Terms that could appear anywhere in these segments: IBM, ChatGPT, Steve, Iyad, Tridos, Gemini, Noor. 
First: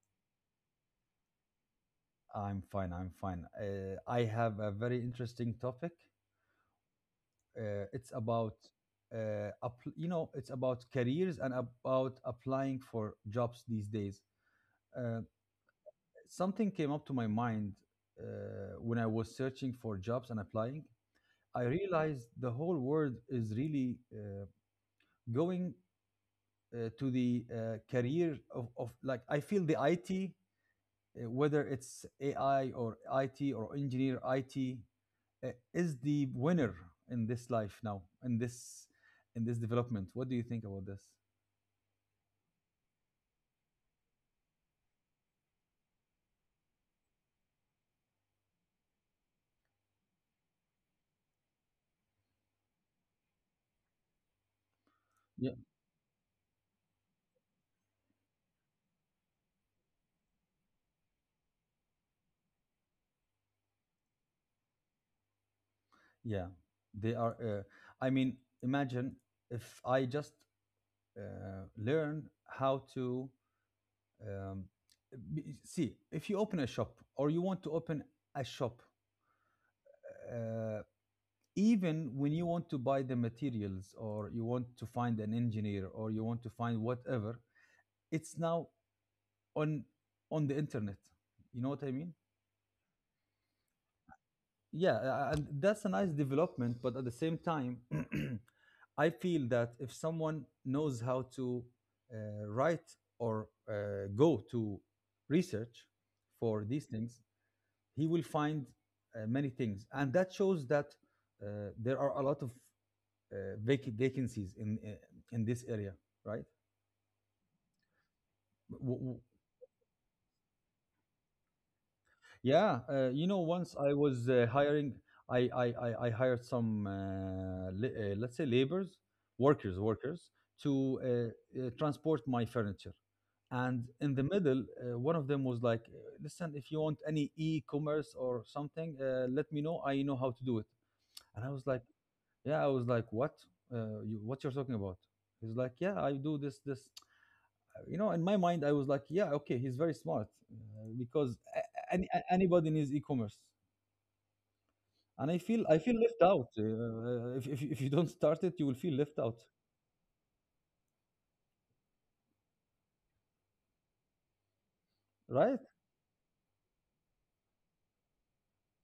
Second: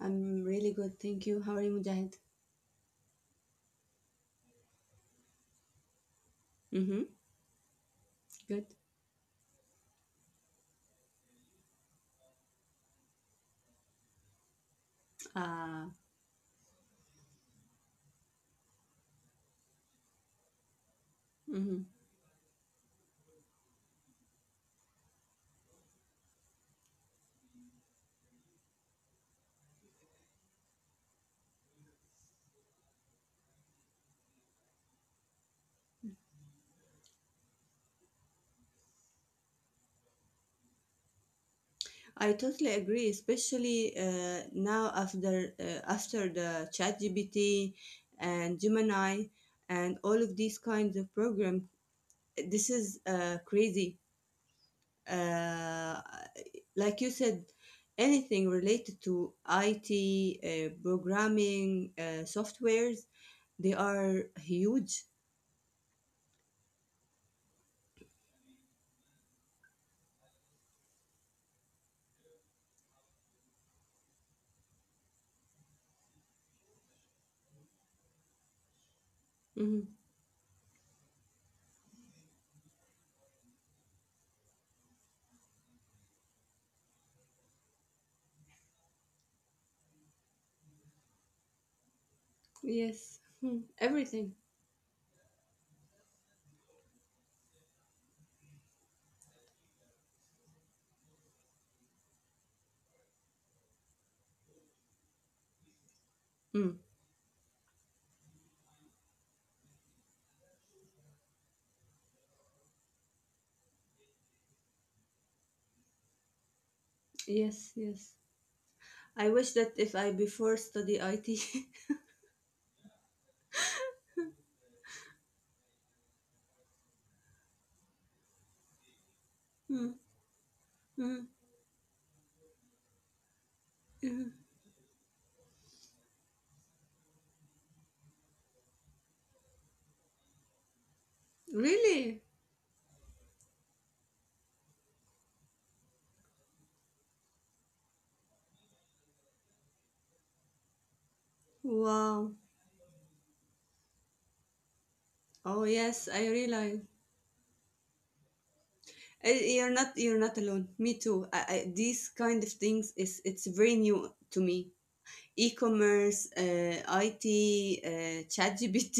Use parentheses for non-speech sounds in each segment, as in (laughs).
I'm really good, thank you. How are you, Mujahid? I'm fine. I'm fine. I have a very interesting topic. Mm-hmm. Uh, it's about, Good. It's about careers and about applying for jobs these days. Uh, Ah, Something came up to my mind uh, when I was searching for jobs and applying. I mm-hmm. realized the whole world is really going to the career of like I feel the IT whether it's AI or IT or engineer IT, is the winner in this life now, in this development. What do you think about this? I totally agree, especially now after the ChatGPT and Gemini and all of these kinds of program. This is crazy. Yeah. Uh, like you said, anything related to IT, programming, softwares, they are huge. Yeah, they are. I mean, imagine if I just uh, learn how to um, see if you open a shop or you want to open a shop. Mm-hmm. Uh, Even when you want to buy the materials or you want to find an engineer or you want to find whatever it's now on on the internet, you know what I mean? Yes. Hmm. Everything. Yeah, and that's a nice development, but at the same time (clears throat) I feel that if someone knows how to write or go to research for these things, he will find many things, and that shows that there are a lot of vacancies in this area, right? Yes, yes. W- I w- wish that if I before study IT. (laughs) Yeah, you know, once I was hiring, I hired some, let's say, laborers, workers, Mm, workers to mm, transport my furniture. And in mm. the middle, one of them was like, listen, if you want any e commerce or something, let me know. I know how to do it. (laughs) And I was like, Really? yeah, I was like, what? You, what you're talking about? He's like, yeah, I do this, this. You know, in my mind, I was like, yeah, okay, he's very smart because Wow. Anybody needs e-commerce, and i Oh feel i yes, feel I left out. realize. If you don't start it, you will feel left I- out, You're not you're not alone. Me too. These kind of things is it's very new to me. right? E-commerce, IT, ChatGPT,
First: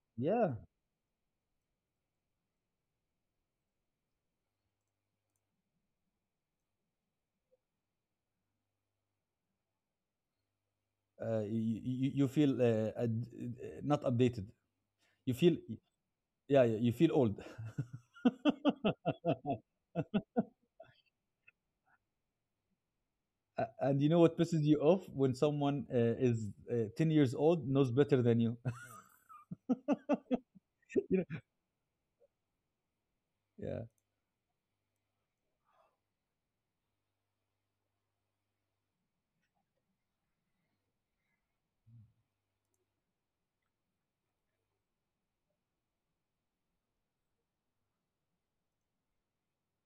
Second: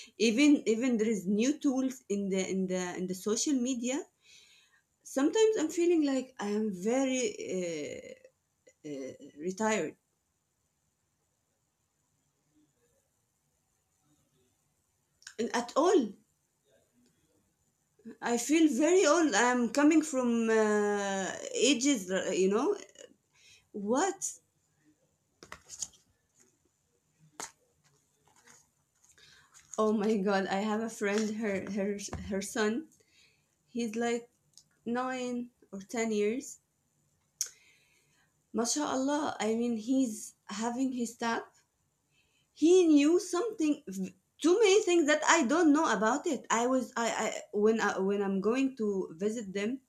(laughs) even Yeah, even there is new tools in the social media. Sometimes I'm feeling like I am very uh, retired you feel not updated, you and feel... at all. Yeah, yeah, you feel old. I feel very old. I'm coming from ages, you know. And you know what What? pisses you off? When someone is 10 years old knows better than you, Oh my God! I have (laughs) a you know? friend. Her her son. Yeah. He's like nine or ten years. MashaAllah. I mean, he's having his tap. He knew something. Too many things that I don't know about it. I was I when I'm going to visit them.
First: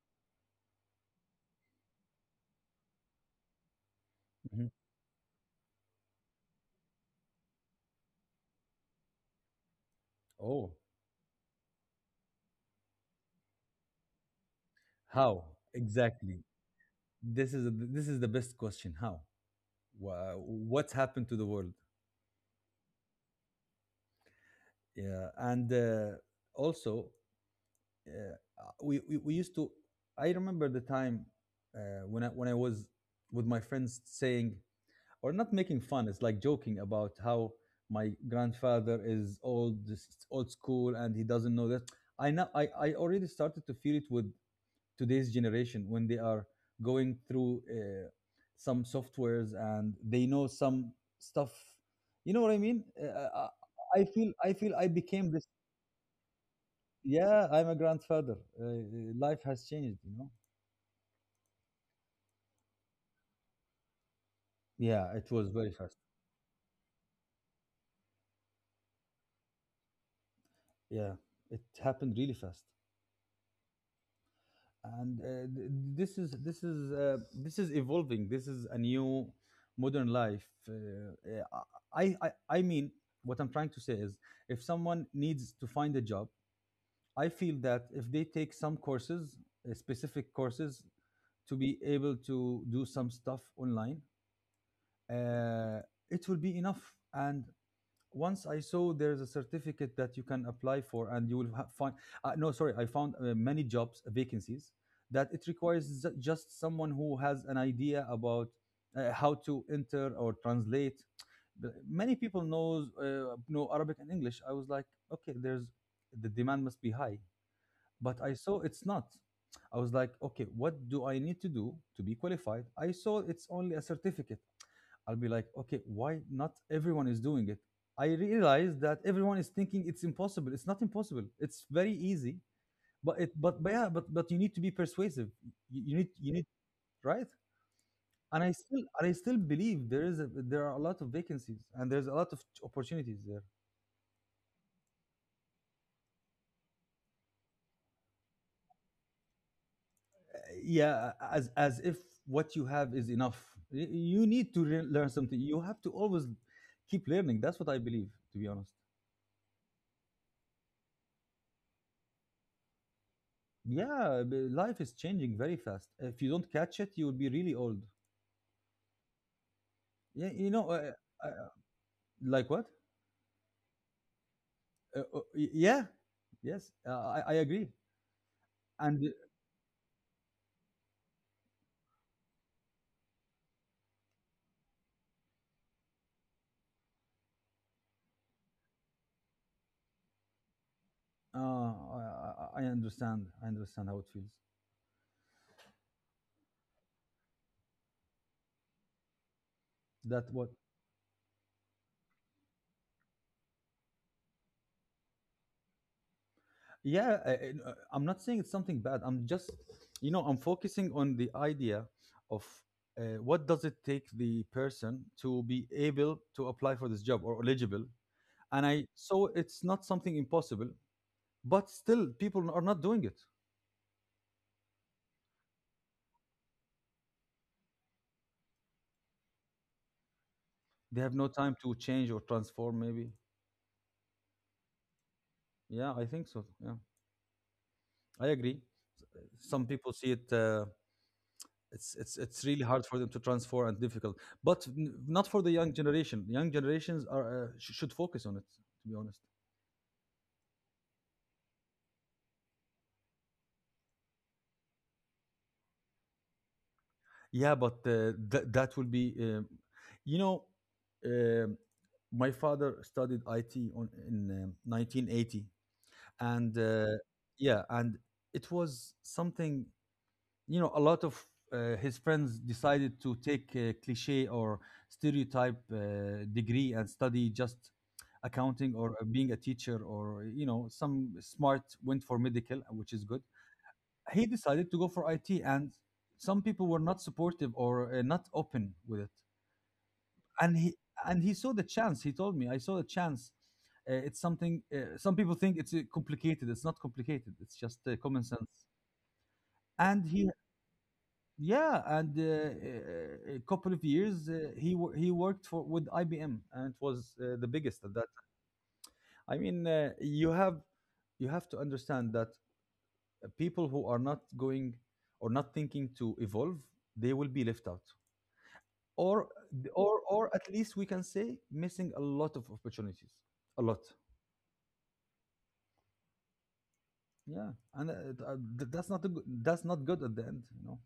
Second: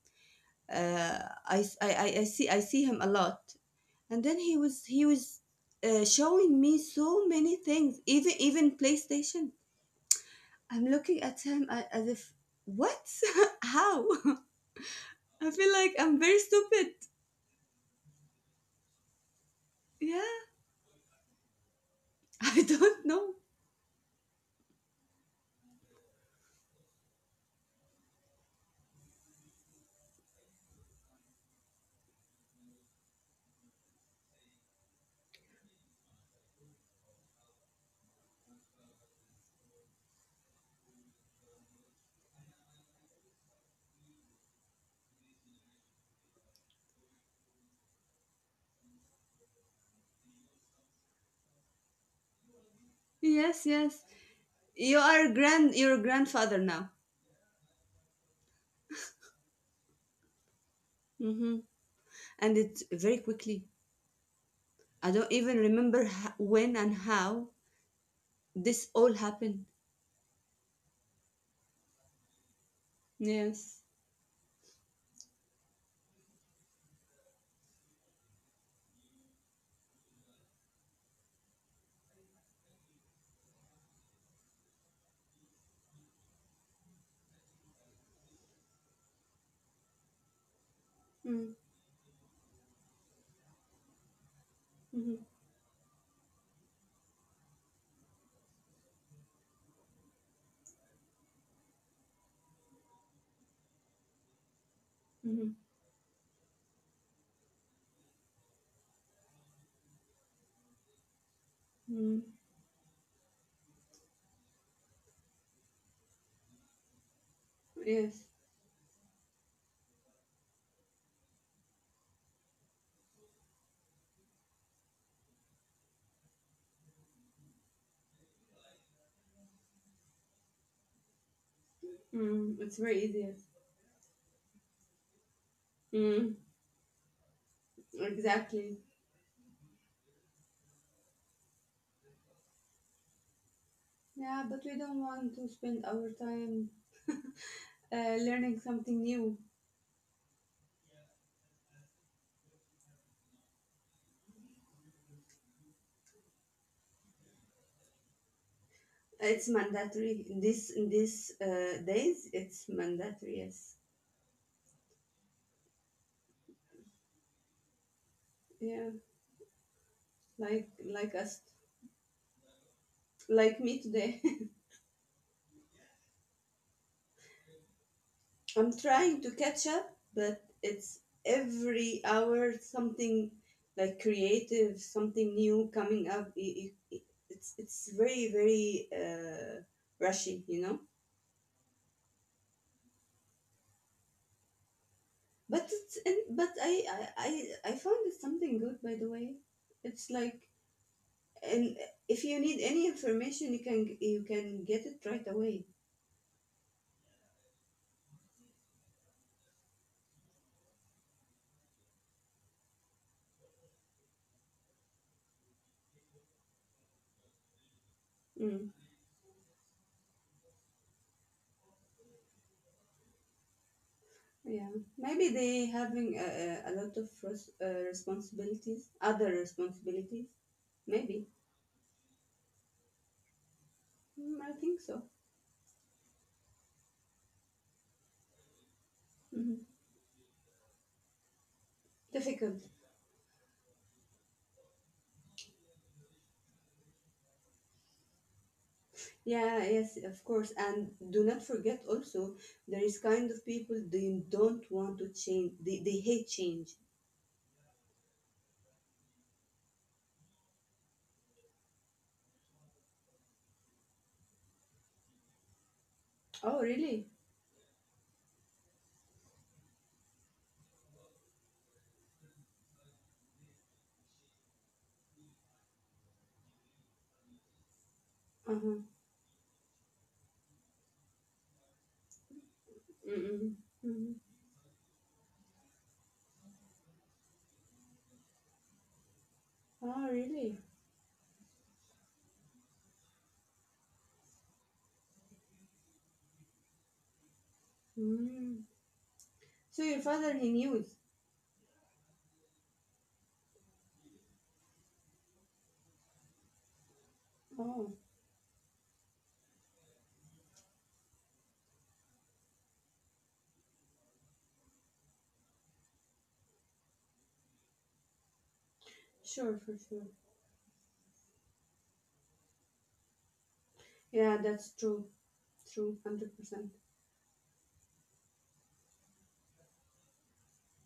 Uh, I see him a lot. And then he Mhm. was he was uh, showing me so many things, even playstation. Oh, I'm looking at him as if what. (laughs) How. (laughs) how? I feel like I'm very Exactly, stupid. this is the best question. How? Yeah. What's happened to the world? (laughs) I don't know. Yeah, and also, uh, we used to... I remember the time uh, when I was with my friends saying, or not making fun, it's like joking about how my grandfather is old, this old school, and he doesn't know that. I already started to feel it with today's generation when they are going through some softwares and they know some stuff, you know what I mean? uh, Yes, I, yes. I feel i feel I You became are this. grand you're a grandfather now. Yeah, I'm a grandfather. Life has changed, you know. Hmm. And it's very quickly. Yeah, I it don't was even very fast. remember when and how this all happened. Yeah, it happened really fast. Yes. And th- this is this is evolving. This is a new modern life. Uh, uh, I, I i mean, what I'm trying to say is if someone needs to find a job, I feel that if they take some courses, specific courses, Mm-hmm. to be able to do some stuff online, Mm-hmm. uh, it will be enough. And once I saw there's a certificate that you can apply for, and you will find no, sorry, I found many jobs, vacancies that it Mm-hmm. requires just someone who has an idea about how to enter or translate. Many Mm-hmm. people knows know Arabic and English. I was like, okay, there's... the demand must be high, but Yes. I saw it's not. I was like, okay, what do I need to do to be qualified? I saw it's only a certificate. I'll be like, okay, why not everyone is doing it? I realized that everyone is thinking it's impossible. It's not impossible. It's very easy. Mm, it's very But easy, it, yes. but, but yeah, but you need to be persuasive. You Mm. need, right? Exactly. And I still believe there is, there are a lot of vacancies and there's a lot of opportunities there. Yeah, but we don't want to spend our time learning something new. Yeah, as if what you have is enough. You need to learn something. You have to always keep learning. That's what I believe, to be honest. It's mandatory. This in these days, it's mandatory. Yes. Yeah, life is changing very fast. If you don't catch it, you will be really old. Yeah. Yeah, you know. Like like us, uh, like what? like me today. Yeah, yes, I agree. (laughs) I'm And trying to catch up, but it's every hour something like creative, something new coming up. I- it's very very uh, rushy, you know. I I understand, I understand how it feels. But I, I found it something good, by the way. It's That what? like. And if you need any information, you can get it right away. Yeah, I'm not saying it's something bad, I'm just, you know, I'm focusing on the idea of what does it take the person to be able to apply for this job or eligible. And Mm, I so it's not something impossible, but still people are not doing it. yeah, maybe they having a lot of responsibilities, other responsibilities. They have Maybe, no time to change or transform, maybe. mm, I think so. Yeah, I think so. Yeah, I agree. Mhm. Some people see it it's Difficult. really hard for them to transfer and difficult, but not for the young generation. Young generations are should focus on it. To be honest, Yeah, yes, of course. And do not forget also, there is kind of people they don't want to change. They hate change. yeah. But that will be, you know, um my father studied IT on in 1980, and Oh, really? yeah, and it was something, you know, a lot of his friends decided to take a cliche or stereotype degree and study just accounting Uh-huh. or being a teacher, or you know, some smart went for medical, which is good. Mm-mm. Mm-mm. He decided to go for IT, and some people were not supportive or not open with it. Oh, and really? he and he saw the chance. He told me I saw the chance. It's something some people think it's complicated. It's not complicated. It's just common sense. Mm. So your And he father, he knew it. Yeah, and a couple of years, he worked for with IBM, and it was the biggest Oh, at that. I mean, you have to understand that people who are not going or not thinking to evolve, they will be left out, or sure, for or sure. or at least we can say missing a lot of opportunities, a lot. Yeah, that's true. True, 100%. Yeah, and that's not a good, that's not good at the end, you know.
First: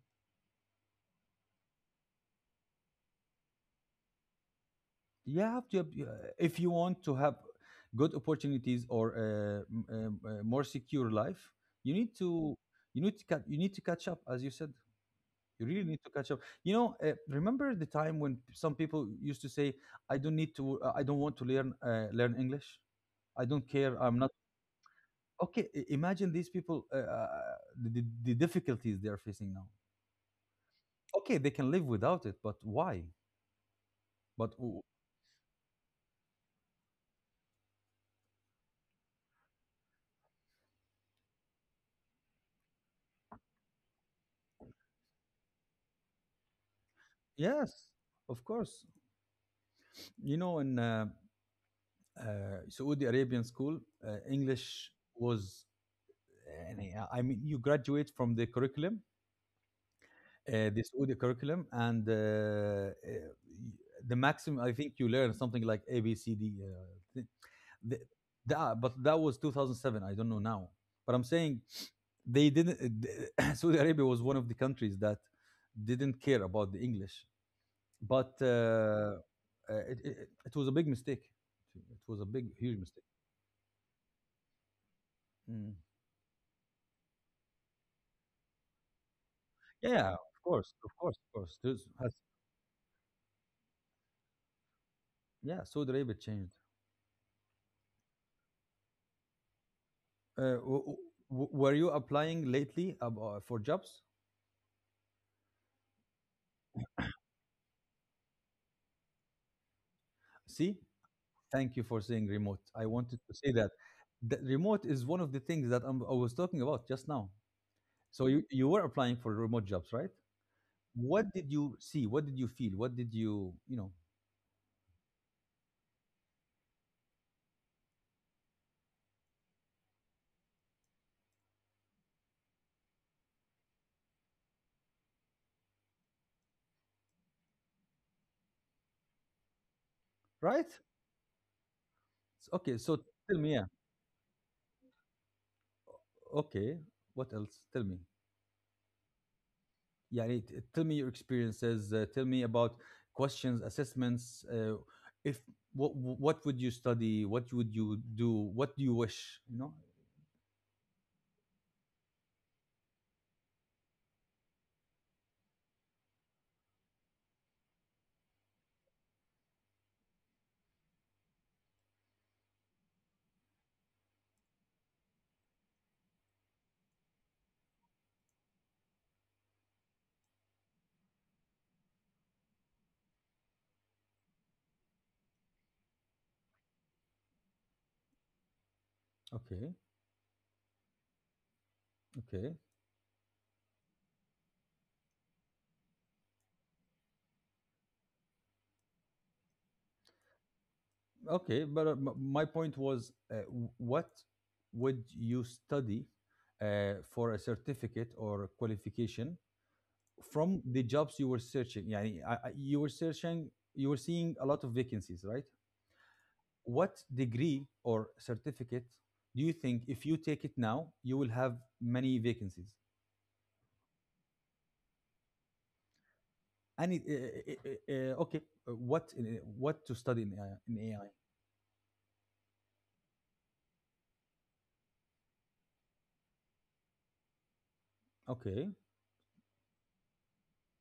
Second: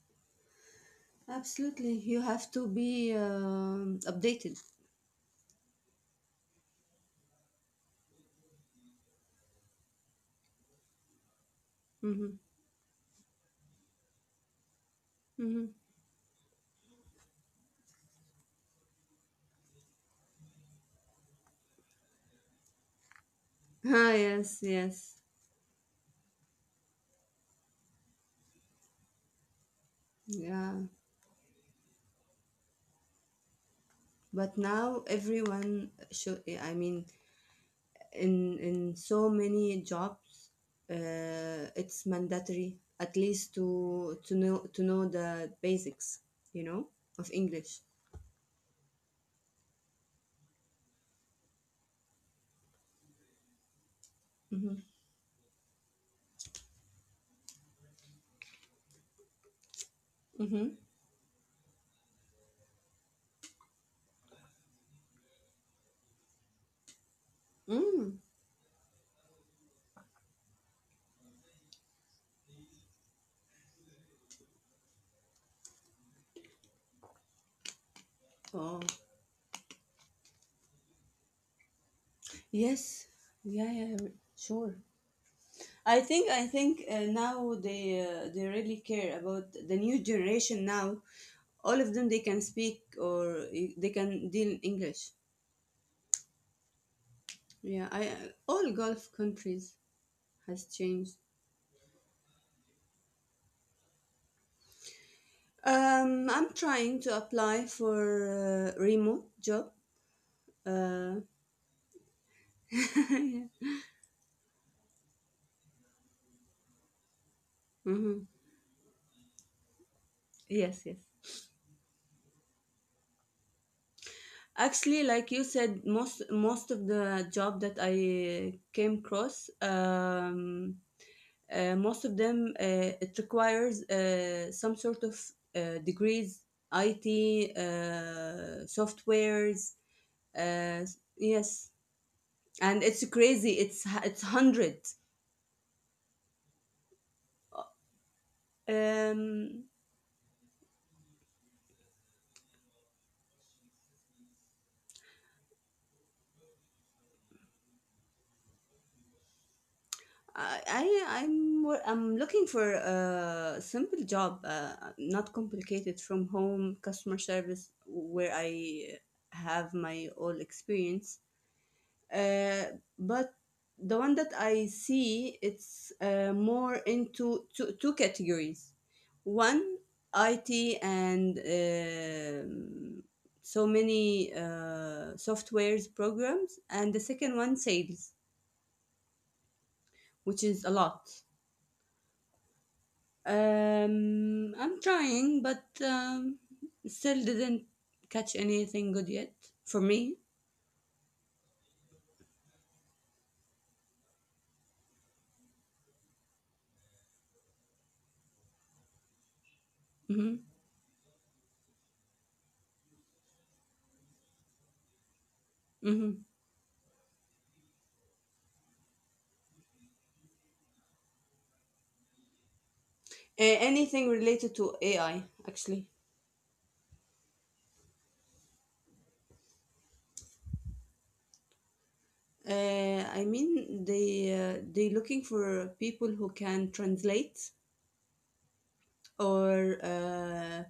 Absolutely. You have to be updated. You have to if you want to have good opportunities or more secure life, you need Mm-hmm. to... you need to cut you need to catch up, as you said. You Mm-hmm. really (laughs) need to catch up, you know. Remember the time when some people used to say, I don't need to I don't want to learn learn English, I don't care, Ah, I'm not... yes, yes. Okay, imagine these people, the difficulties they're facing now. Yeah. Okay, they can live without it, but why? but But w- now everyone should, I mean, in so many jobs, it's mandatory at least to know the basics, you know, of English. Yes, of course. You know, in uh, Saudi Arabian school, Mm-hmm. English was, and I mean, you graduate from the curriculum, Mm-hmm. The Saudi curriculum, and the maximum, I think you learn something like A, B, C, D. Th- th- Mm. that, but that was 2007. I don't know now. But I'm saying, they didn't, (coughs) (clears throat) Saudi Arabia was one of the countries that didn't care about the English. But, Oh, uh, it it it was a big mistake. It was a big, huge mistake. yes. Yeah, yeah, sure. Mm. I think now they really care about the new Yeah, of generation course, of now. course, of course. All There's of them has... they can speak or they can deal in English. Yeah, Saudi Arabia changed. Yeah, I all Gulf countries has W changed. w were you applying lately ab for jobs? I'm trying to apply for remote job. See, Uh, thank you for saying remote. I (laughs) wanted to say yeah. that. The remote is one of the things that I was talking about just now. So Mm-hmm. you were applying for remote jobs, right? Yes, yes. What did you see? What did you feel? What did you, you know... Actually, like you said, most of the job that I came across, most of them it requires some sort of degrees, IT, softwares. Right? Uh, yes, Okay, and so it's tell me, crazy. yeah. It's hundred. Okay, what else? Tell me. Um, Yeah. t- tell me your experiences. Tell me about questions, assessments. If what what would you study? What would you do? What do you wish? You know. I'm I'm looking for a simple job, not complicated, from home customer service where I have my all experience. Uh, but the one that I see, it's more into two, two categories. One, IT and so many softwares programs, and the second one, sales, Okay, which is a lot. okay, I'm trying, but still didn't catch anything good yet for me. okay. But my point was, what would you study for a certificate or a qualification Hmm. from the jobs you were searching? Yeah, you were searching. You were seeing a lot of vacancies, right? Hmm. What degree or certificate do you think if you take it now you will have many vacancies? Anything related to AI, actually. And okay, what what to study in AI? I mean, they looking for people who can translate Okay, or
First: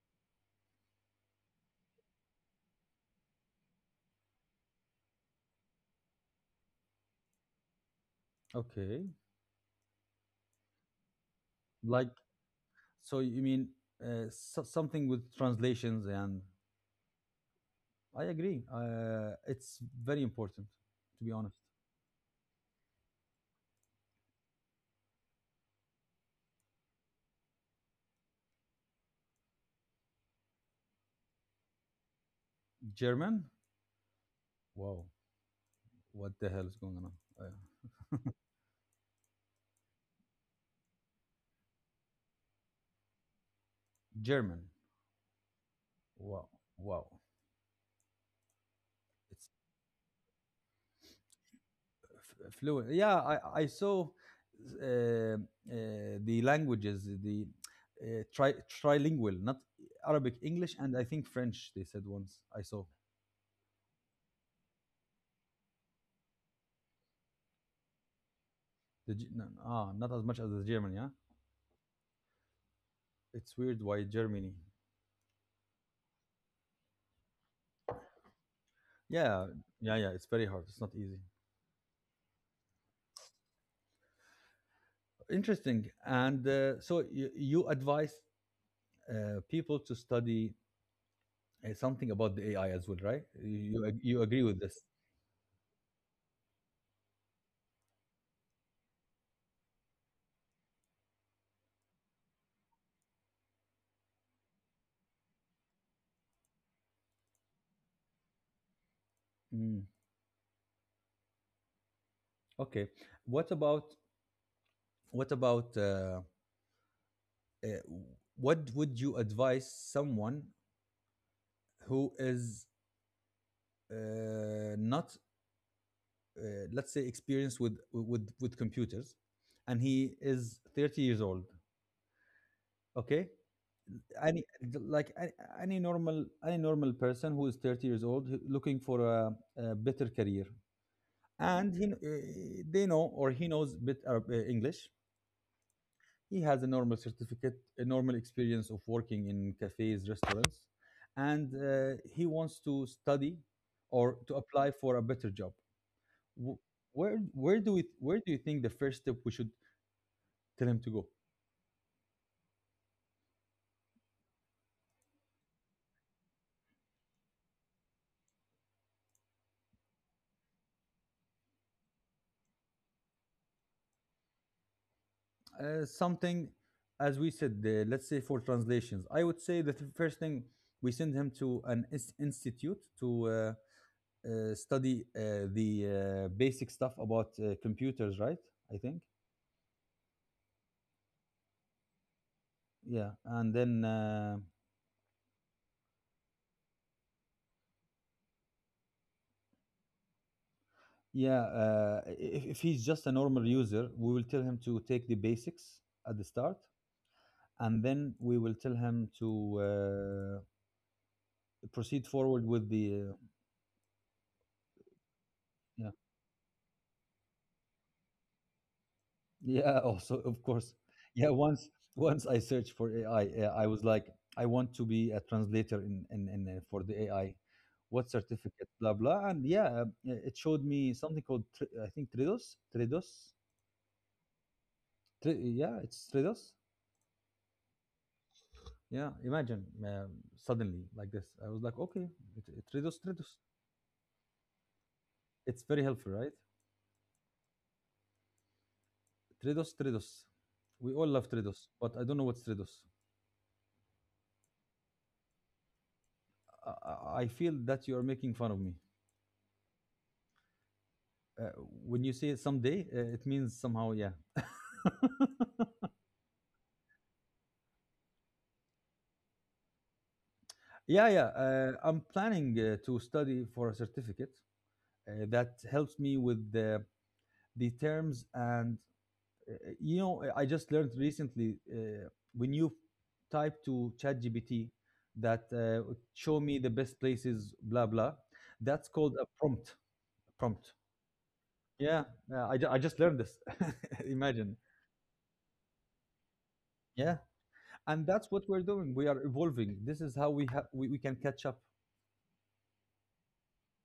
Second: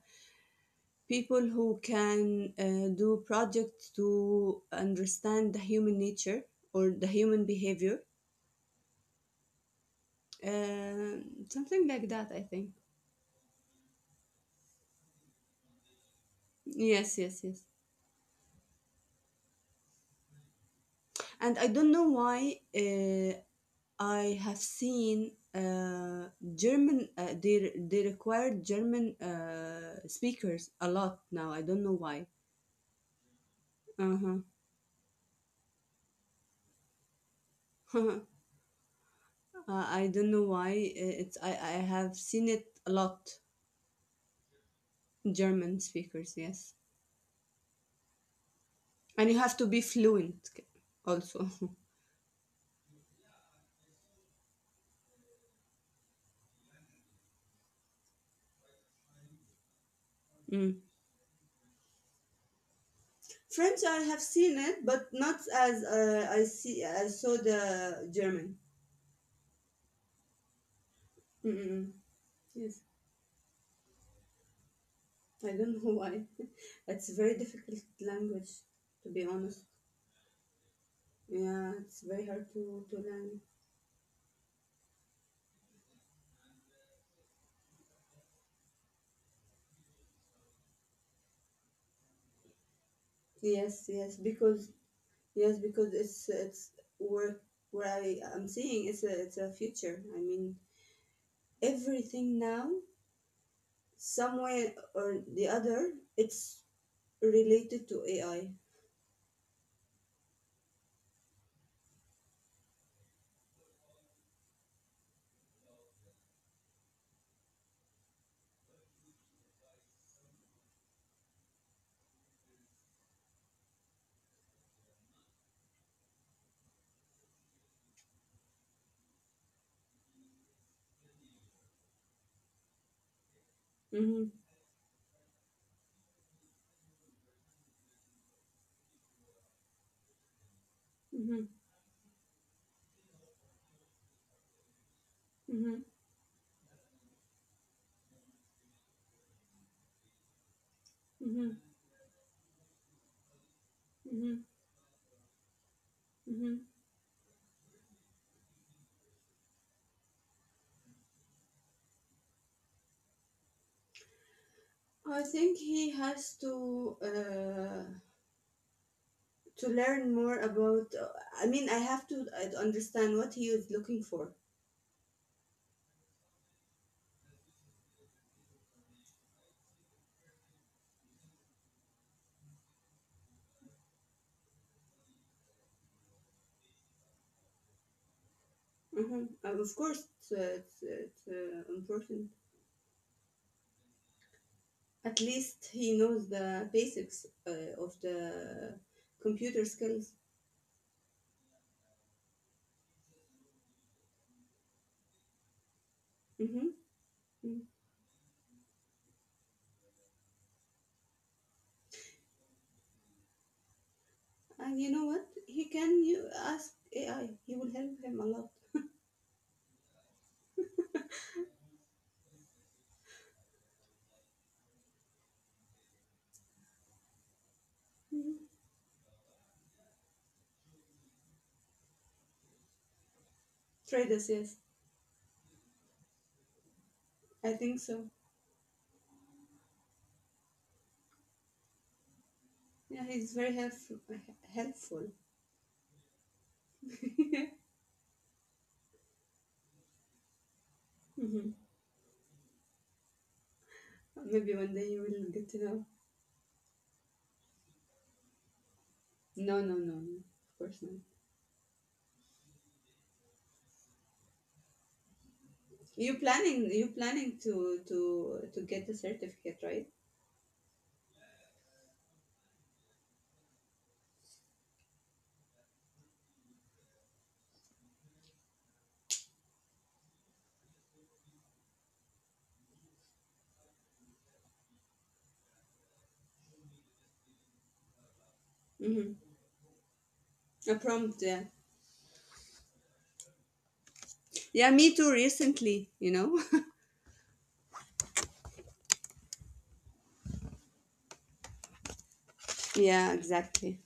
people who can do projects to understand the human nature or the human behavior. okay. Uh, something Like, like that, I think. so you mean, something with translations and Yes, yes, yes. I agree, it's very important, to be And honest. I don't know why I have seen German. They require German speakers a lot now. I don't know why. German? Uh-huh. Wow, what the hell is going on? uh, (laughs) Uh, I don't know why. It's I have seen it a lot. German? German speakers, Wow. yes, Wow. and you have It to be fluent also. (laughs) Fluent. Yeah, I saw uh, uh, the languages, the trilingual, not Arabic, Mm. English, and I think French. They said once I saw. French, I have seen it, but not as I see. I saw the German. No, no, ah, not as much as the German. Yeah, Mm-mm. Yes. it's weird, why Germany. I don't know why. (laughs) It's very difficult language, to be Yeah, honest. yeah, yeah. It's very hard. It's not easy. Yeah, it's very hard to learn. Interesting. And so you advise people to study something about the AI as well, right? Yes, You agree with this? yes, because it's where where I am seeing it's a future. I mean, everything now, some way or the other, it's related to AI. Mm, okay. What about, what about uh, what would you advise someone who is not, uh, let's say, experienced with computers, and he is 30 years old, okay? Mhm, Any, like a- any normal, any normal person who is 30 years old who- looking for a better career, mhm, and they know, or he knows bit English. mhm, He has a normal certificate, a normal experience of working in cafes, restaurants, and mhm, he wants to study or to mhm, apply for a better job. mhm. Wh- where do you think the first step we should tell him to go? I think he has to. To learn more about I mean I have to understand what he is looking for. Something, as we said, the, let's say for translations. I would say that the first thing, we send him to an institute to study the basic stuff about computers, right? I think. Mhm. Of course it's, it's important, Yeah, and then at least he knows the basics of the computer skills. yeah, if he's just a normal user, we will tell him to take the basics at the start, Hmm. and then we will tell him to proceed forward with the And you know what, he yeah, can you ask AI, he will help him a lot. yeah. (laughs) Also, of course. Yeah, once, once I search for AI, I was like, I want to be a translator in for the AI. What Mhm. certificate? Blah blah. And yeah, it showed me something called I think Tridos, Tridos. Traders, yes, Yeah, it's Tridos. I think so. Yeah, imagine suddenly like this. I was like, okay, Yeah, Tridos, he's Tridos. very helpful, helpful. It's very helpful, right? (laughs) Tridos, Tridos. We all love Mhm. Tridos, but I don't know what's Tridos. Maybe one day you will get to know. I feel that you are making fun of me. No, no, no, no. Of course not. Uh, when you say someday, it means somehow, yeah. You planning, you planning to get a certificate, right? Yeah, yeah. I'm planning to study for a certificate that helps me with the terms and Uh, you know, I just learned recently when you type to ChatGPT that, show me the best places, blah blah. That's called Hmm. a prompt. A Prompt. prompt, yeah. Yeah, yeah, I just learned this. (laughs) Imagine. Yeah, me too. Recently, you know. Yeah, and that's what we're doing. We are evolving. This is how we can catch up. (laughs) Yeah, exactly.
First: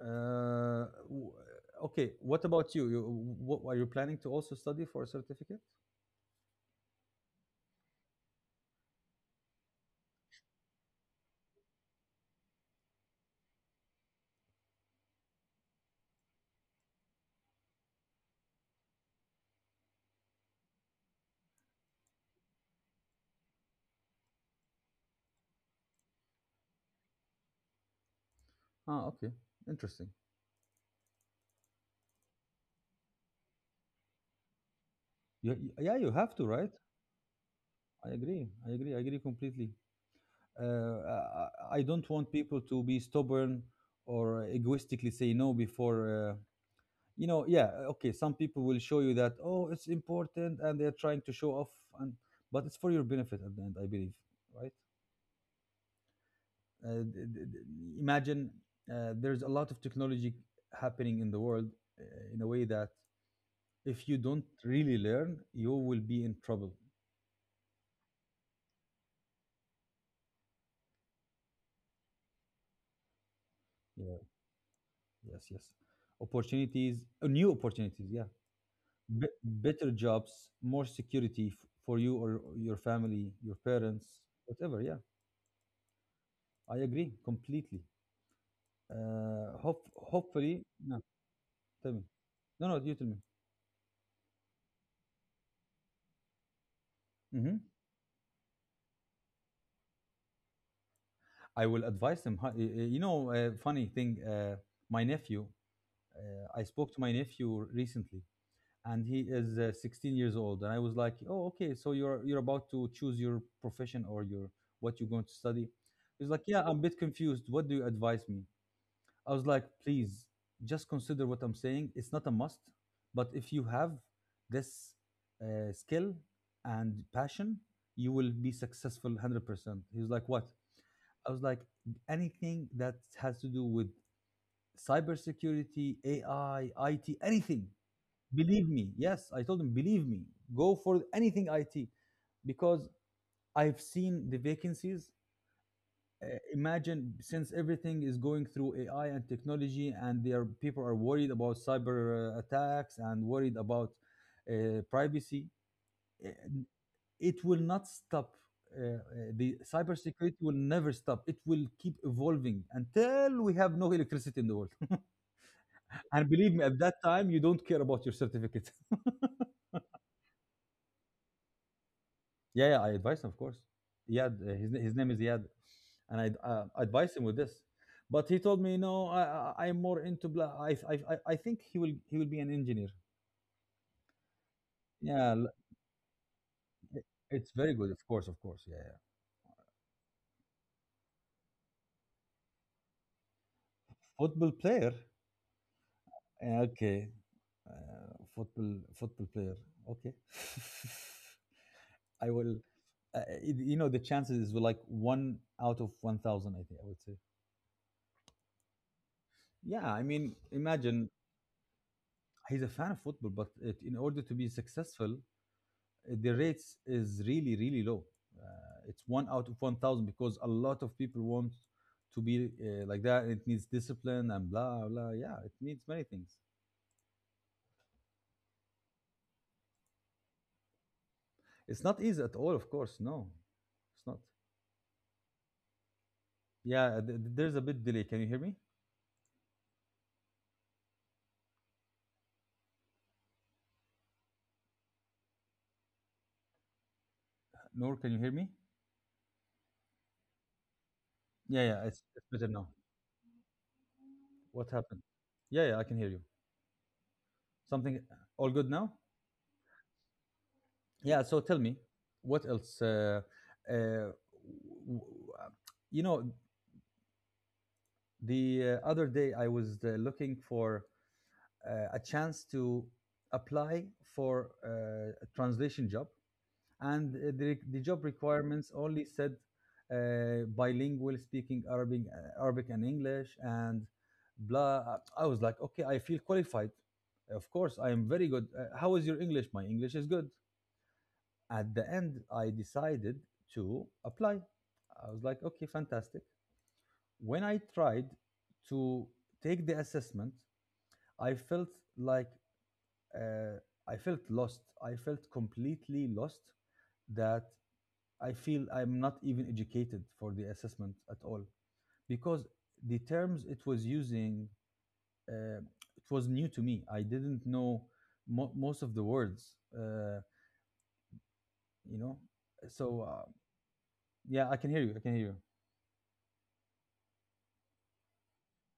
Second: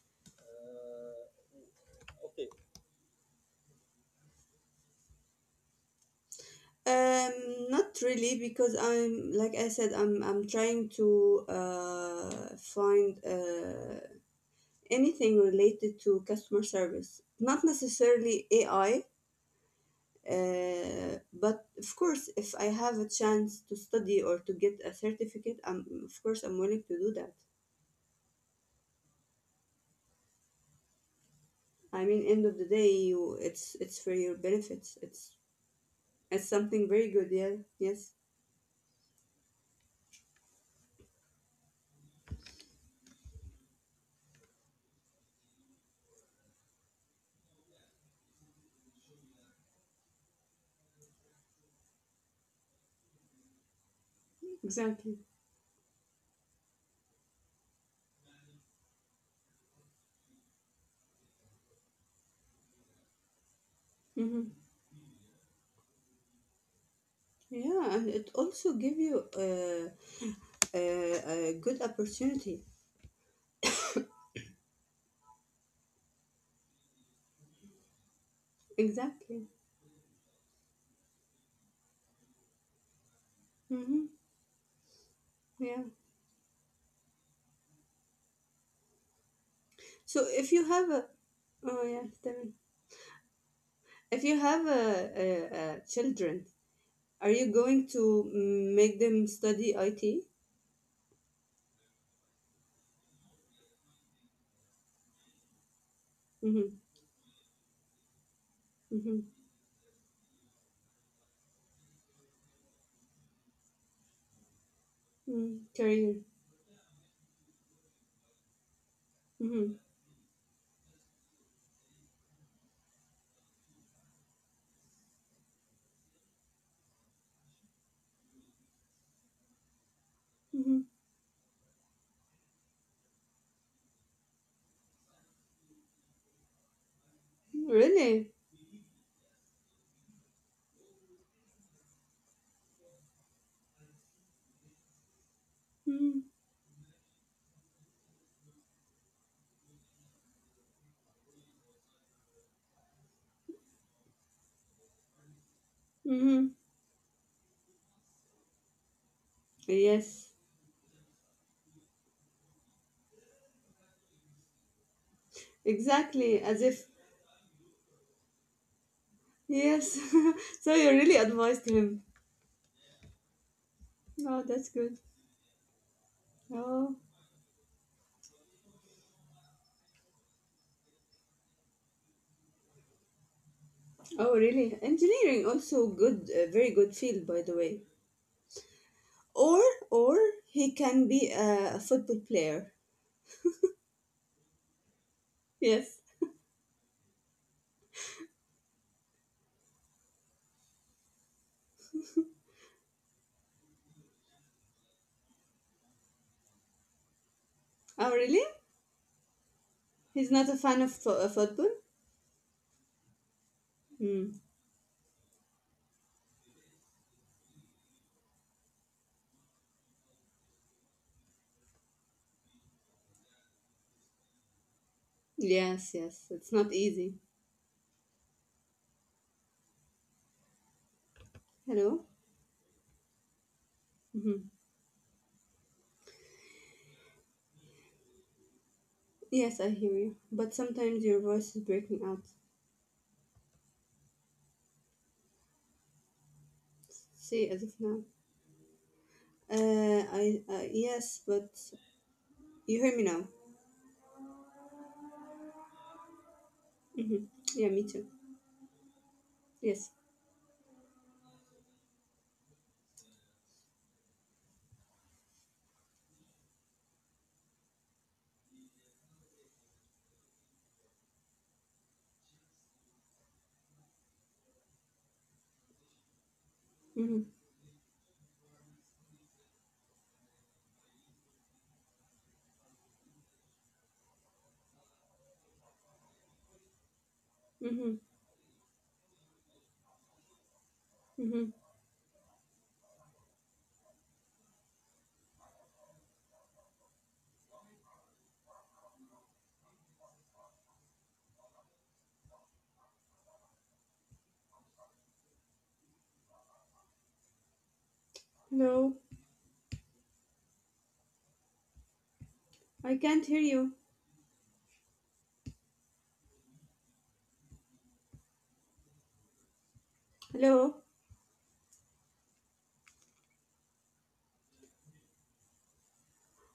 Uh, w- okay, what about you? You, what, are you planning to also study for a certificate? Not really because I'm like I said, I'm trying to uh find anything related to customer service. Not necessarily AI. But of course, if I have a chance to study or to get a certificate, I'm of course I'm willing to do that. Ah, okay, interesting. I mean, end of the day, you it's for your benefits. Yeah, you have to, It's right? something very good. Yeah. I Yes. agree. I agree. I agree completely. I don't want people to be stubborn or egoistically say no before. You know, yeah, okay. Some people will show you that, oh, it's important, and they're trying to show off, and but it's for your benefit at the end, I believe, right? Exactly. Imagine, there's a lot of technology happening in the world in a way that if you don't Hmm. really learn, you will be in trouble. Yeah, and it also give you a, a good opportunity. Yeah. Yes. Yes. Opportunities, new opportunities. Yeah, Exactly. better jobs, more security for you or your family, your parents, Hmm. whatever. Yeah, Yeah. I agree completely. So if Hopefully, you have no, a, oh tell me. yeah, tell me. No, no, you tell me. If you have a children, are Hmm. you going to mm, make them study IT? I will advise them. Huh, you know, funny thing, my nephew, I Mm-hmm. spoke to my nephew recently, and he Mm-hmm. is 16 years old. And I was like, oh, okay, so you're about to choose your profession or your, what you're going to study. Mm, career. He's like, yeah, I'm a bit confused. What do you advise me? I was like, Mm-hmm. please just consider what I'm saying. It's not a must, but if you have this skill and passion, you will be successful 100%. He was like, what? Mm-hmm. I was like, anything that has to do with cybersecurity, AI, IT, anything. Really? Believe me. Yes, I told him, believe me. Go for anything IT because I've seen the vacancies, uh, imagine, since everything is going through AI and technology, and there people are worried about cyber attacks and worried about privacy. uh, Mm-hmm. It will not stop. The Yes. cybersecurity will never stop. It will keep evolving until we have no electricity in the world. (laughs) And Exactly, believe as me, at if that time, you don't care about your certificate. (laughs) yes. (laughs) So you really advised him. Yeah, yeah, I advise him, of course. Iyad, Oh, that's his good. name is Yad. And I Oh, advised him with this. But he told me, no, I'm more into, I think he will be an engineer. oh, really? Yeah, Engineering also good, very good field, by it's the very way. good, of course, of course. Yeah, yeah. Or, or he can be a football player. Football player? Yes. Yeah, okay. Uh, Football, football player. Okay. (laughs) I will, you know, the chances is like one out of 1,000, I think I would say. Oh, really? Yeah, I mean, He's not imagine, a fan of football. he's a fan of football, but it, in order to be Hmm. successful, the rates is really really low, it's one out of 1,000 because a lot of people want to be like that. It needs discipline and blah blah. Yeah, it needs many things. Yes, yes. It's not easy. It's not easy at all, of course. Hello. No, it's not. Hmm. Yeah, there's a bit delay, can you hear me? Yes, I hear you. But sometimes your voice is breaking out. Nor, can you hear me? See, as if now. Yeah, I, yeah, it's better yes, now. but you hear me now. What happened? Yeah, yeah, I can hear you. Something. All good Mm-hmm. now. Yeah, me too. Yeah, so Yes. tell me, what else? Uh, w- w- uh, you know, the other day, I was looking for a chance to apply for a translation job, and the job requirements Mm-hmm. only said bilingual speaking Arabic, Arabic and English, and blah. I was like, okay, I feel qualified. Of course, I am very good. How is your English? My English Mm-hmm. is good. At the end, I decided Mm-hmm. to apply. I was like, okay, fantastic. When I tried to take the assessment, I felt like, uh, I felt lost. I felt completely lost, that I feel I'm not even educated for the assessment at Hello. all, because the terms it was using, I uh, can't hear it you. was new to me. I didn't know most of the words, uh, you know. So Hello. yeah, I can hear you. I can hear you.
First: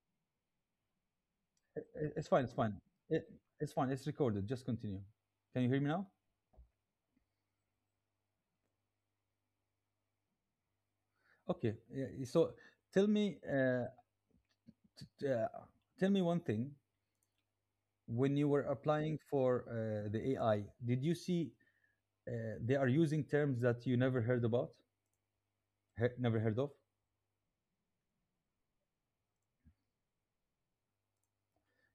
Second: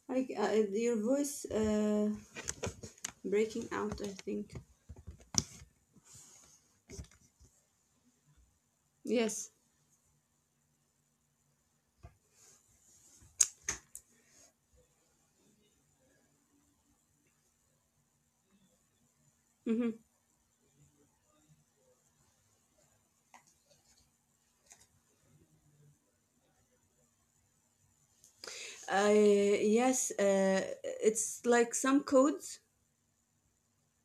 I, your voice It's fine. It's fine. It, breaking it's out, I fine. It's think. recorded. Just continue. Can you hear me now? Yes. Okay, yeah, so tell me, t- t- uh, tell me one thing. When you Mm-hmm. were applying for the AI, did you see uh, they are using terms that you never heard about, never heard of? Yes, it's like some codes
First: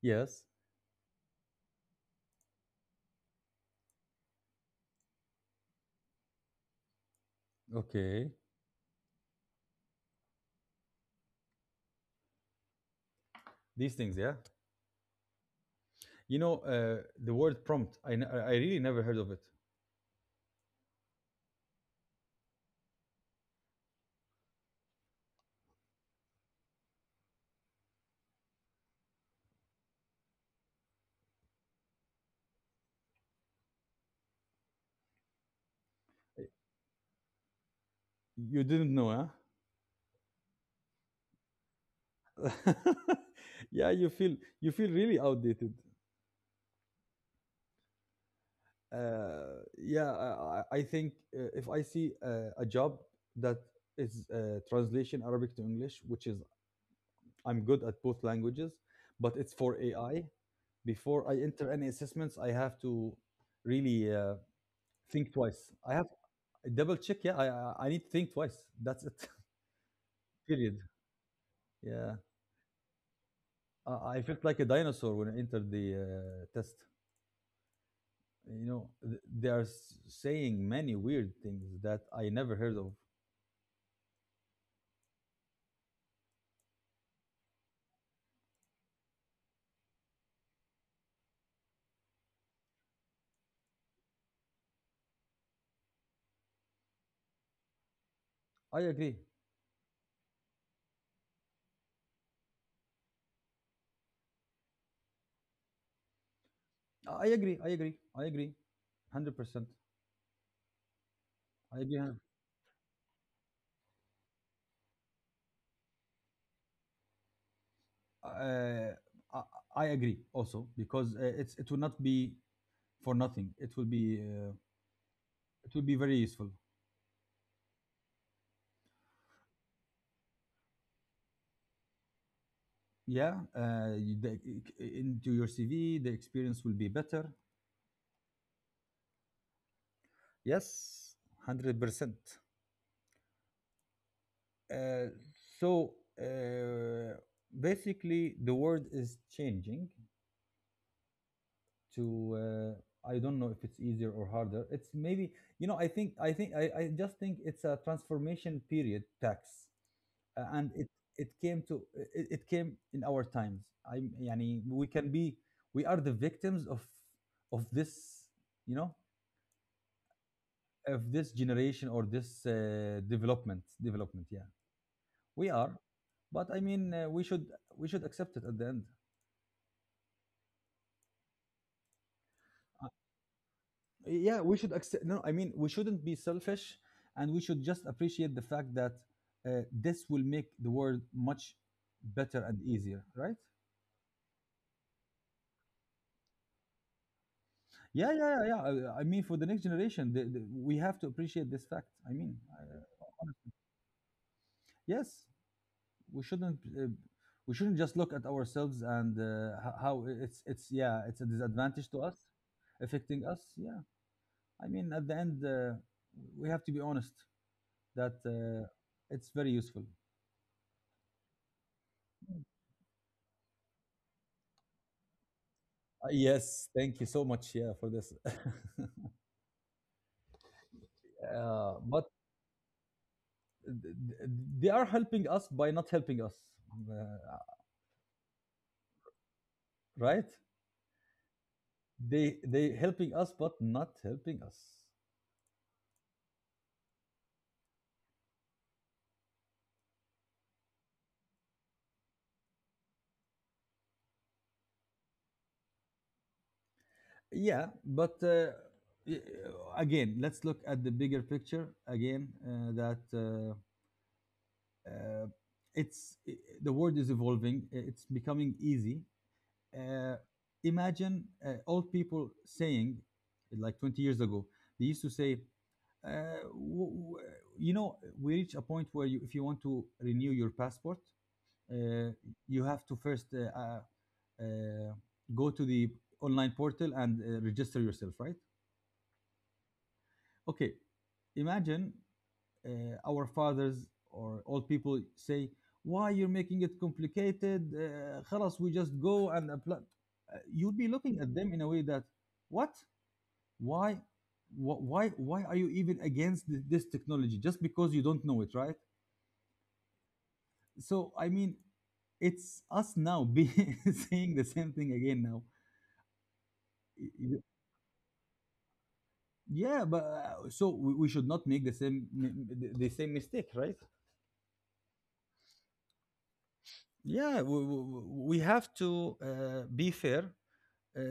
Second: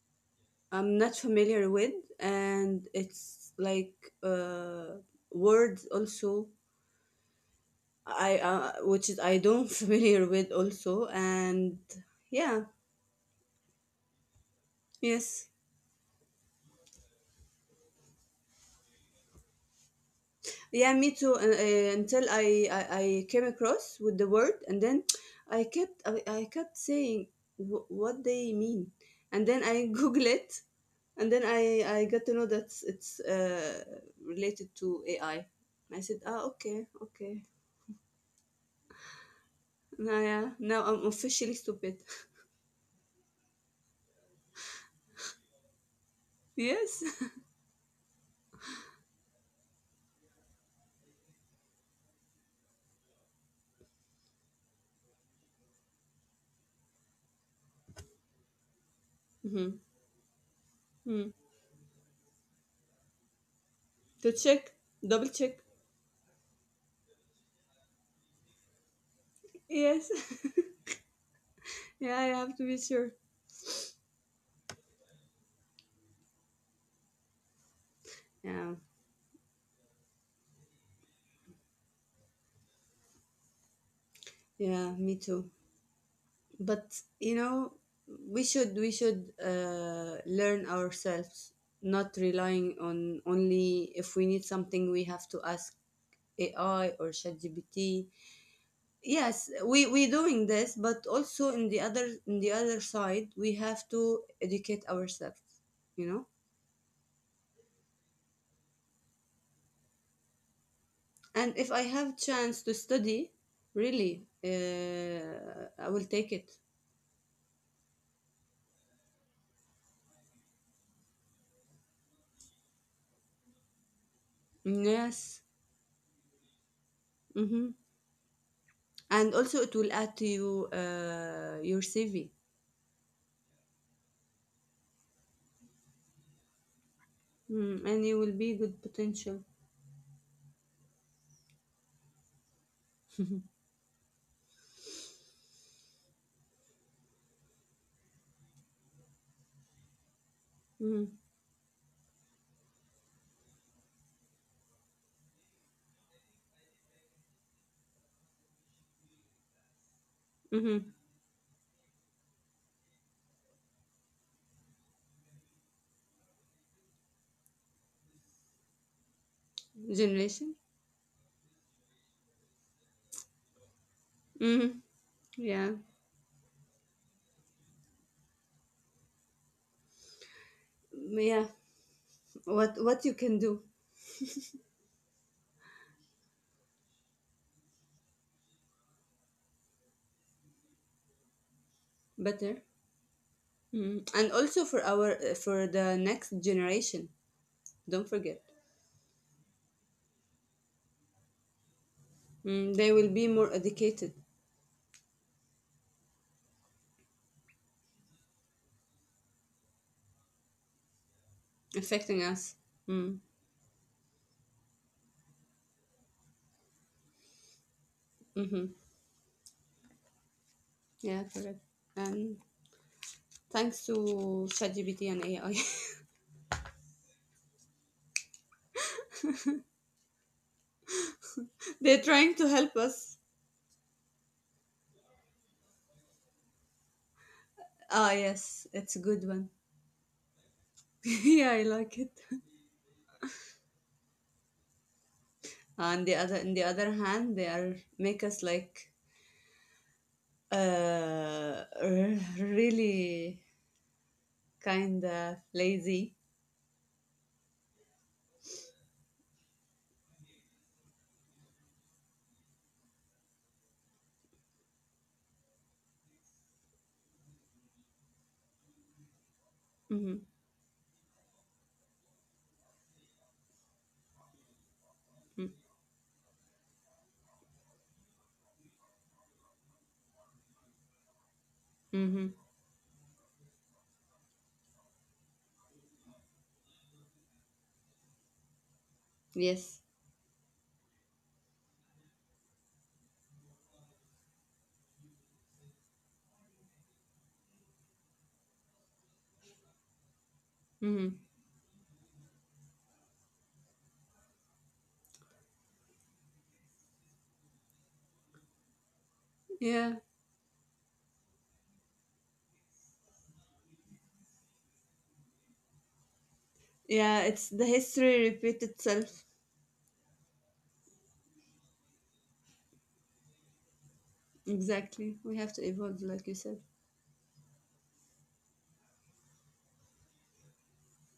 Yes. I'm not familiar with, and it's like uh, words also. Okay. I which is I don't (laughs) familiar with also, and yeah, These things, yeah. yes. You know, the word prompt. I really never heard of it. Yeah, me too. Until I came across with the word, and then I kept saying, "Wh- what they mean," and then I (laughs) Google it, and then I got to know that it's related to AI. I said, ah, okay, okay. You didn't know, Now, yeah, now I'm officially stupid. huh? (laughs) Yeah, you feel, you feel really outdated. (laughs) Yes. Yeah, I think if I see a job that is translation Arabic to English, which is, I'm good at both languages, but it's for (laughs) Hmm. AI. Before I enter Hmm. any assessments, I have to really To check, think twice. double I have check. double check. Yeah, I need to think twice. That's it. (laughs) Yes. Period. Yeah, (laughs) Yeah, I have to be sure. I felt like a dinosaur when I entered the test. You know, Yeah, they are saying many weird things that I never heard of. yeah, me too. But you know, we should learn ourselves, not relying on only. If we need something, we have to ask AI or ChatGPT. I agree. Yes, we doing this, but also in the other, in the other side, we have to educate ourselves, you know. Oh, I agree. I agree. I agree. 100%. And I if agree. I have chance to study, really, I will take it. Uh, uh, I agree also because it's, it will not be for nothing. Yes. It will be very useful. Mm-hmm. And also it will add to you your CV. Yeah, into your CV, the experience will be better. Mm, and you will be good potential. Yes, 100%. Uh, so uh, basically, the world is changing Mhm. to, I don't know if it's easier or harder. It's maybe, you know, I just think it's a transformation period tax, and Mhm. it came to, it came in our times. I yani, we can be, we are the victims of this, you know, Generation. of this generation or this development, yeah. Mhm. We Yeah. are, but I mean, we should accept it at the end. Mm, yeah. What you can do Yeah, we should accept, no, I mean, we shouldn't be selfish, and we should just appreciate the fact that this will make the world much better better. and easier, right? Mm. And also for our for the next generation. Don't Yeah, forget. yeah, yeah, yeah. I mean, for the next generation, we have to appreciate this fact. Mm, they will be more educated, Yes, we shouldn't uh, we shouldn't just look at ourselves and how it's, yeah, it's a disadvantage to affecting us, us. Mm. affecting us, yeah. I mean, at the end, we have to be honest that Mm-hmm. It's very useful. Yeah, correct. And thanks to ChatGPT and AI, (laughs) Yes, thank you so much, yeah, for this. (laughs) They're But trying to help us. th- th- they are helping us by not helping us, uh, Ah, yes, it's a good one. right? (laughs) Yeah, I like it. They helping us but not helping us. On the other, in the other hand, they are make us like really kind of lazy. Yeah, but again, let's look at the bigger picture again. Uh, the world is evolving. It's becoming easy. Mm-hmm. Uh, Imagine old people saying, like 20 years ago, they used to say, uh, w- w- you know, we reach a point where, you, if you want to renew your passport, uh, Mm-hmm. you have to first uh, go to the online portal and register yourself, right? Yes. Okay, imagine our fathers or old people say, why you're making it complicated? خلاص, we just go and apply. You'd be Mm-hmm. looking at them in a way that, what? Why, why are you even against this technology just because you don't know it, right? Yeah. So I mean, it's us now be (laughs) saying the same thing again now. Y- Yeah. It's y- the history repeat itself. Yeah, but so we should not make the same the same mistake, right? Exactly. We have to evolve, like you said. Yeah, we have to be fair. Uh, uh,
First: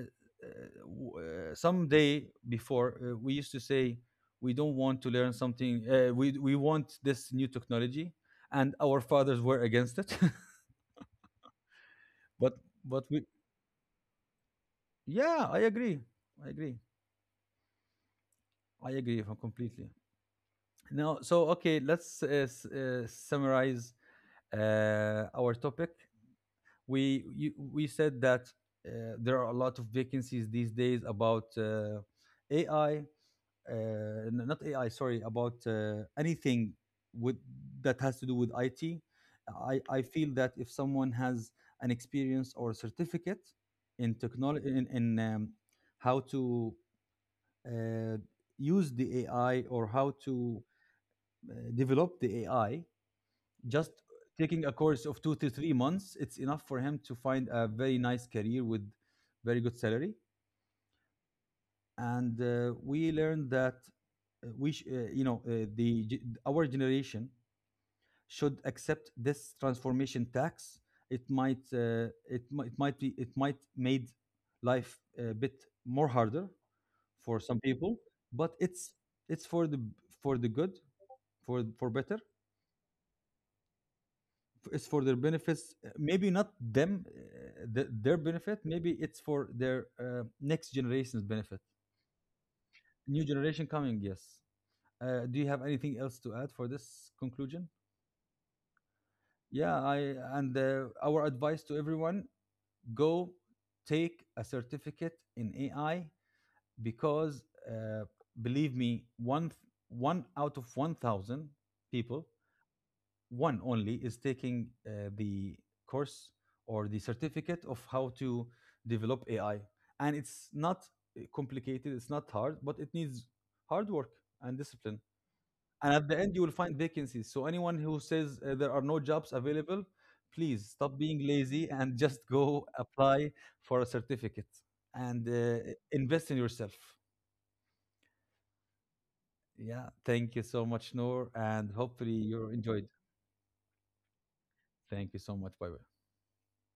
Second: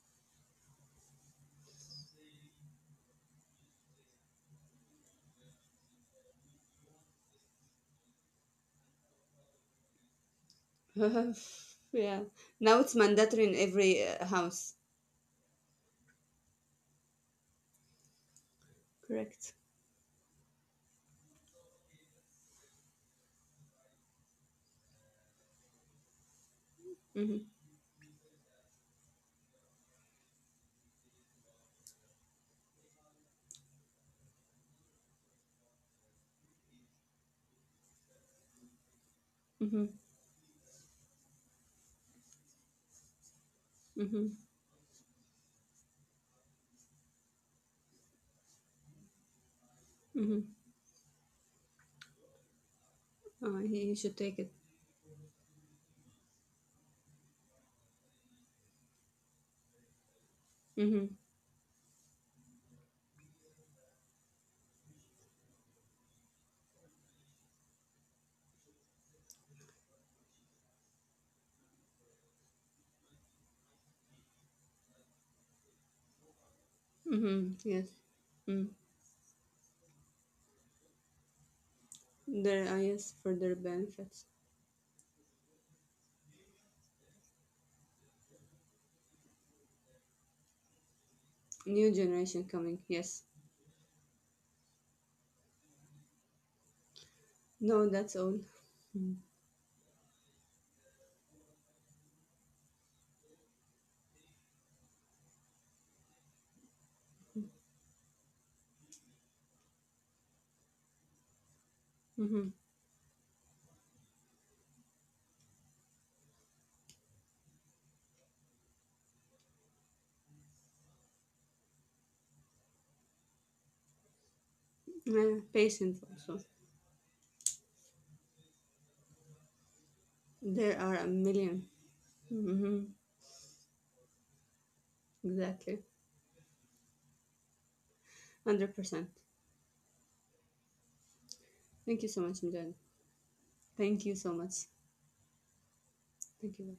some day before, we used to say we don't want to learn something. We want this new technology, and our fathers were against it. (laughs) (laughs) Yeah. But Now it's but we mandatory in every house. yeah, I agree. I agree. I agree from Correct. completely. Now, so okay, let's summarize our topic. Mm-hmm. We said that there are a lot of vacancies these days about AI, not AI, sorry, about anything with that has to do with IT. I, Mm-hmm. I feel that if someone has an experience or certificate in Mm-hmm. technology, in how to uh, use the AI or how Mm-hmm. to develop the AI, just He should take it. taking a course of 2 to 3 months, it's enough for him to find a very nice career with very good salary. Mm-hmm. And we learned that we, sh- you know, the ge- our generation should accept this transformation tax. It might, it might be, it might made life a bit more harder for Mm-hmm. some Yes. people, but it's for the, for the good. For better, Their eyes for their benefits. it's for their benefits. Maybe not them, their benefit. Maybe it's for their next generation's benefit. New generation coming, yes. New generation coming. Yes. Do you have anything else to add for this conclusion? No, that's all. Mm-hmm. Yeah. I And our advice to everyone: go take a certificate in AI, because uh, believe me, one out of 1,000 people, Mm-hmm. one only is taking the course or the certificate of how to develop AI. And it's not complicated, it's not hard, but it needs hard work and discipline. Yeah, And patient at the end, also. you will find vacancies. So, anyone who says there are no jobs available, please There are a stop being 1,000,000. lazy and (laughs) just go Mm-hmm. apply for a certificate and Exactly. invest in yourself. 100%. Yeah, thank you so much, Noor, and Thank you hopefully so much, you Mujahid. enjoyed. Thank you so much. Thank you so much. Bye bye. Thank you.